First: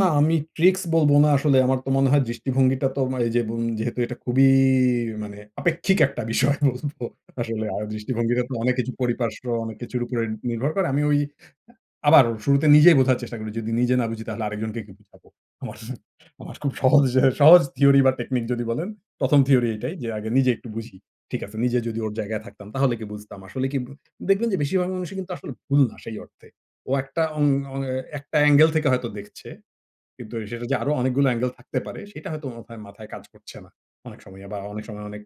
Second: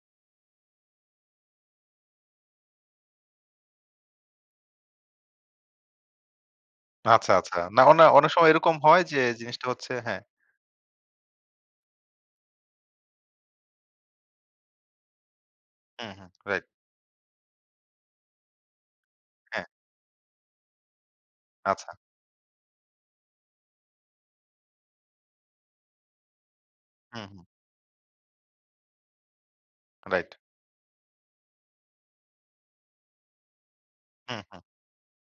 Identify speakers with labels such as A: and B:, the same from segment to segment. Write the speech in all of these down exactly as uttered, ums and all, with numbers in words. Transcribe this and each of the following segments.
A: না, আমি ট্রিকস বলব না আসলে। আমার তো মনে হয় দৃষ্টিভঙ্গিটা তো মা এইযে বুম যেহেতু এটা খুবই মানে আপেক্ষিক একটা বিষয় বলব।
B: আচ্ছা, আচ্ছা।
A: আসলে আ
B: না অনে অনেক
A: দৃষ্টিভঙ্গিটা
B: সময়
A: তো
B: এরকম
A: অনেক কিছু
B: হয় যে,
A: পরিপার্শ্ব
B: জিনিসটা
A: অনেক
B: হচ্ছে
A: কিছুর
B: হ্যাঁ।
A: উপরে নির্ভর করে। আমি ওই আবার শুরুতে নিজেই বোঝার চেষ্টা করি। যদি নিজে না বুঝি তাহলে আরেকজনকে কি বুঝাব? আমার,
B: হুম, হুম,
A: আমার
B: রাইট।
A: খুব সহজ এ সহজ থিওরি বা টেকনিক যদি বলেন, প্রথম,
B: হ্যাঁ।
A: থিওরি এটাই যে, আগে নিজে একটু বুঝি। ঠিক আছে। নিজে
B: আচ্ছা।
A: যদি ওর জায়গায় থাকতাম তাহলে কি বুঝতাম। আসলে কি বু দেখবেন যে, বেশিরভাগ মানুষই কিন্তু আসলে ভুল না সেই অর্থে। ও একটা
B: হুম, হুম।
A: অং অ একটা এঙ্গেল থেকে হয়তো দেখছে।
B: রাইট।
A: কিন্তু অ্যা সেটা যে, আরো অনেকগুলো এঙ্গেল থাকতে পারে সেটা হয়তো ও মাথায়, মাথায় কাজ করছে না। অনেক
B: হুম,
A: সময় বা
B: হুম।
A: অনেক সময় অনেক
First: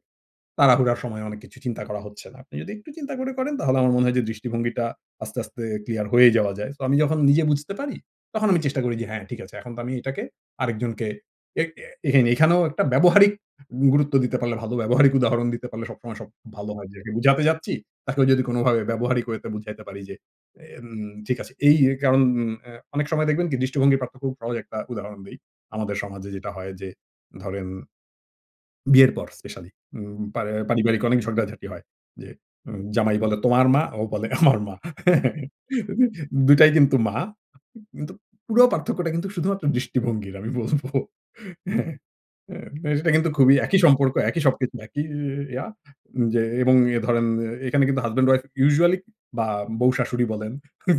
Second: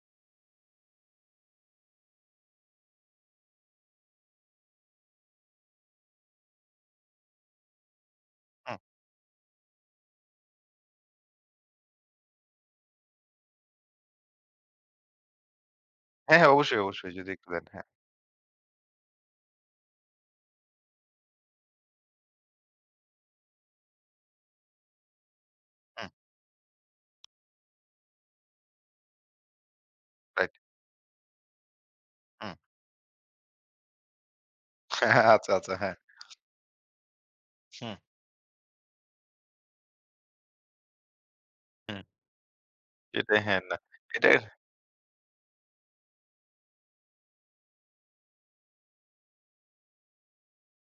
A: তাড়াহুড়ার সময় অনেক কিছু চিন্তা করা হচ্ছে না। আপনি যদি একটু চিন্তা করে করেন তাহলে আমার মনে হয় যে, দৃষ্টিভঙ্গিটা আস্তে, আস্তে ক্লিয়ার হয়ে যাওয়া যায়। সো আমি যখন নিজে বুঝতে পারি তখন আমি
B: হুম।
A: চেষ্টা করি যে, হ্যাঁ, ঠিক আছে। এখন তো আমি এটাকে আরেকজনকে এ্যাক এখানেও একটা ব্যবহারিক গুরুত্ব দিতে পারলে ভালো ব্যবহারিক উদাহরণ দিতে পারলে সবসময় সব
B: হ্যাঁ, হ্যাঁ,
A: ভালো
B: অবশ্যই,
A: হয়। জেকে
B: অবশ্যই যদি
A: বোঝাতে
B: একটু দেন।
A: যাচ্ছি
B: হ্যাঁ।
A: তাকেও যদি কোনোভাবে ব্যবহারিক way তে বুঝাইতে পারি যে, এন ঠিক আছে এই, এই কারণ আ অনেক সময় দেখবেন দৃষ্টিভঙ্গি প্রাপ্ত খুব সহজ একটা উদাহরণ দেই। আমাদের
B: হুম।
A: সমাজে যেটা হয় যে, ধরেন বিয়ের পর স্পেশালি উম
B: রাইট।
A: পারে পারিবারিক অনেক ঝগড়াঝাটি হয়। যে,
B: হুম।
A: উম জামাা্‌ "তোমার মা" ও বলে "আমার মা।"
B: হ্যাঁ, আচ্ছা, আচ্ছা, হ্যাঁ।
A: দু টাই কিন্তু মা।
B: হুম।
A: কিন্তু পুরো পার্থক্যটা কিন্তু শুধুমাত্র দৃষ্টিভঙ্গির আমি বলব। হ্যাঁ,
B: হুম।
A: অ্যা এটা কিন্তু
B: এতে
A: খুবই
B: হ্যাঁ, না।
A: একই সম্পর্ক
B: এটার
A: একই সবকিছু একই ইয়া যে, এবং অ্যা ধরেন এখানে কিন্তু হাসব্যান্ড উইফ usually বা বউ-শাশুড়ি বলেন।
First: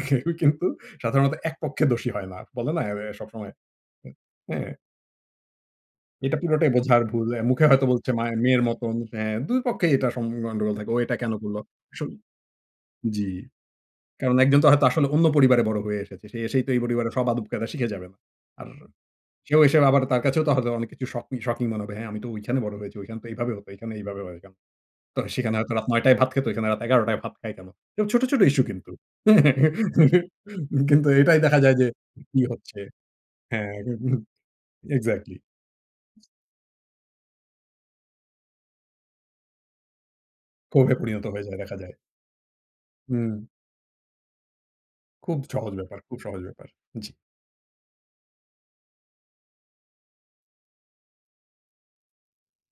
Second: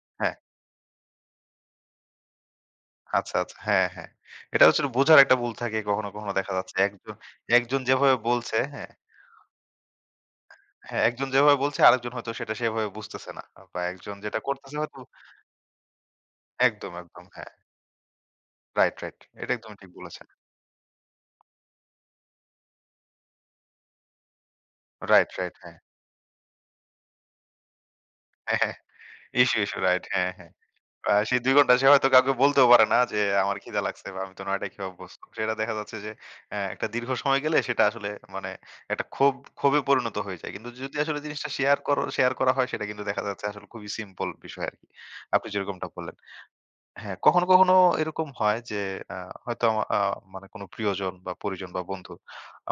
A: কেউ
B: হ্যাঁ।
A: কিন্তু সাধারণত এক পক্ষে দোষী হয় না। বলে না অ্যা অ্যা
B: আচ্ছা,
A: সবসময়
B: আচ্ছা। হ্যাঁ,
A: উ
B: হ্যাঁ। এটা
A: হ্যাঁ।
B: হচ্ছিলো বোঝার একটা ভুল থাকে কখনো, কখনো
A: এটা
B: দেখা
A: পুরোটাই
B: যাচ্ছে।
A: বোঝার
B: একজন,
A: ভুল। অ্যা মুখে
B: একজন
A: হয়তো বলছে,
B: যেভাবে
A: মায়ের
B: বলছে
A: মেয়ের
B: হ্যাঁ।
A: মতন। হ্যাঁ, দুই পক্ষেই এটা সম গন্ডগোল থাকে। ও
B: হ্যাঁ,
A: এটা
B: একজন
A: কেন
B: যেভাবে
A: করল।
B: বলছে,
A: স
B: আরেকজন হয়তো সেটা সেভাবে
A: জি।
B: বুঝতেছে না। আ বা একজন
A: কারণ
B: যেটা
A: একজন তো
B: করতেছে
A: হয়তো
B: হয়তো
A: আসলে অন্য পরিবারে বড় হয়ে এসেছে। সে এসেই তো এই
B: একদম,
A: পরিবারে
B: একদম
A: সব
B: হ্যাঁ।
A: আদব-কায়দা শিখে যাবে না। আর
B: রাইট, রাইট। এটা
A: সেও এসে
B: একদমই ঠিক
A: আবার তার
B: বলেছেন।
A: কাছেও তো হয়তো অনেক কিছু শকি শকিং মনে হবে হ্যাঁ, "আমি তো ঐখানে বড় হয়েছি। ওইখানে তো এইভাবে হত। এখানে এইভাবে হয় কেন?" তো
B: রাইট, রাইট
A: সেখানে হয়তো
B: হ্যাঁ।
A: রাত নয় টায় ভাত খেত, ওখানে রাত এগারো টায় ভাত খায় কেন? ছোট, ছোট
B: হ্যাঁ,
A: ইশ্যু
B: হ্যাঁ,
A: কিন্তু,
B: ইশ্যু, ইশ্যু রাইট হ্যাঁ, হ্যাঁ।
A: কিন্তু
B: প্রায়
A: এটাই
B: সেই দুই
A: দেখা
B: ঘন্টা
A: যায়
B: সে
A: যে,
B: হয়তো কাউকে
A: কি
B: বলতেও
A: হচ্ছে
B: পারে না যে, আমার
A: হ্যাঁ,
B: খিদা লাগছে বা আমি তো নয় টাই কি অভ্যস্ত।
A: এক্সাক্টলি।
B: সেটা দেখা যাচ্ছে যে, অ্যা একটা দীর্ঘ সময় গেলে সেটা আসলে মানে একটা ক্ষোভ ক্ষোভে পরিণত হয়ে যায়। কিন্তু
A: কোভে
B: যদি আসলে
A: পরিণত হয়ে
B: জিনিসটা
A: যায় দেখা
B: শেয়ার
A: যায়।
B: করো, শেয়ার করা হয় সেটা কিন্তু দেখা যাচ্ছে
A: উম
B: আসলে খুবই সিম্পল বিষয় আরকি।
A: খুব
B: আপনি
A: সহজ
B: যেরকমটা
A: ব্যাপার
B: বললেন।
A: খুব সহজ ব্যাপার। জি।
B: হ্যাঁ, কখনো, কখনো এরকম হয় যে, আ হয়তো আমা আ মানে কোনো প্রিয়জন বা পরিজন বা বন্ধু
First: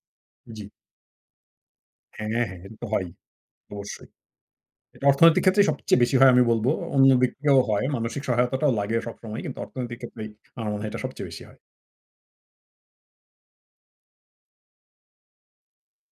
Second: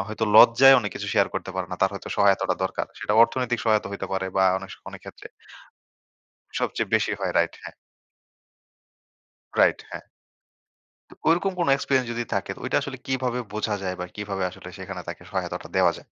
B: আ হয়তো
A: জি।
B: লজ্জায় অনেক কিছু শেয়ার করতে পারে না। তার হয়তো
A: হ্যাঁ,
B: সহায়তাটা
A: হ্যাঁ, তো
B: দরকার।
A: হয়ই,
B: সেটা অর্থনৈতিক সহায়তা হইতে
A: অবশ্যই।
B: পারে বা অনেক স অনেক
A: এটা
B: ক্ষেত্রে।
A: অর্থনৈতিক ক্ষেত্রেই সবচেয়ে বেশি হয় আমি বলব।
B: সবচেয়ে
A: অন্য
B: বেশি হয়
A: দিকে
B: রাইট
A: দিয়েও
B: হ্যাঁ।
A: হয়। মানসিক সহায়তাটাও লাগে সবসময় কিন্তু
B: রাইট,
A: অর্থনৈতিক
B: হ্যাঁ।
A: ক্ষেত্রেই আমার মনে হয় এটা
B: তো
A: সবচেয়ে বেশি
B: ঐরকম
A: হয়।
B: কোন এক্সপেরিয়েন্স যদি থাকে ঐটা আসলে কিভাবে বোঝা যায় বা কিভাবে আসলে সেখানে তাকে সহায়তাটা দেওয়া যায়?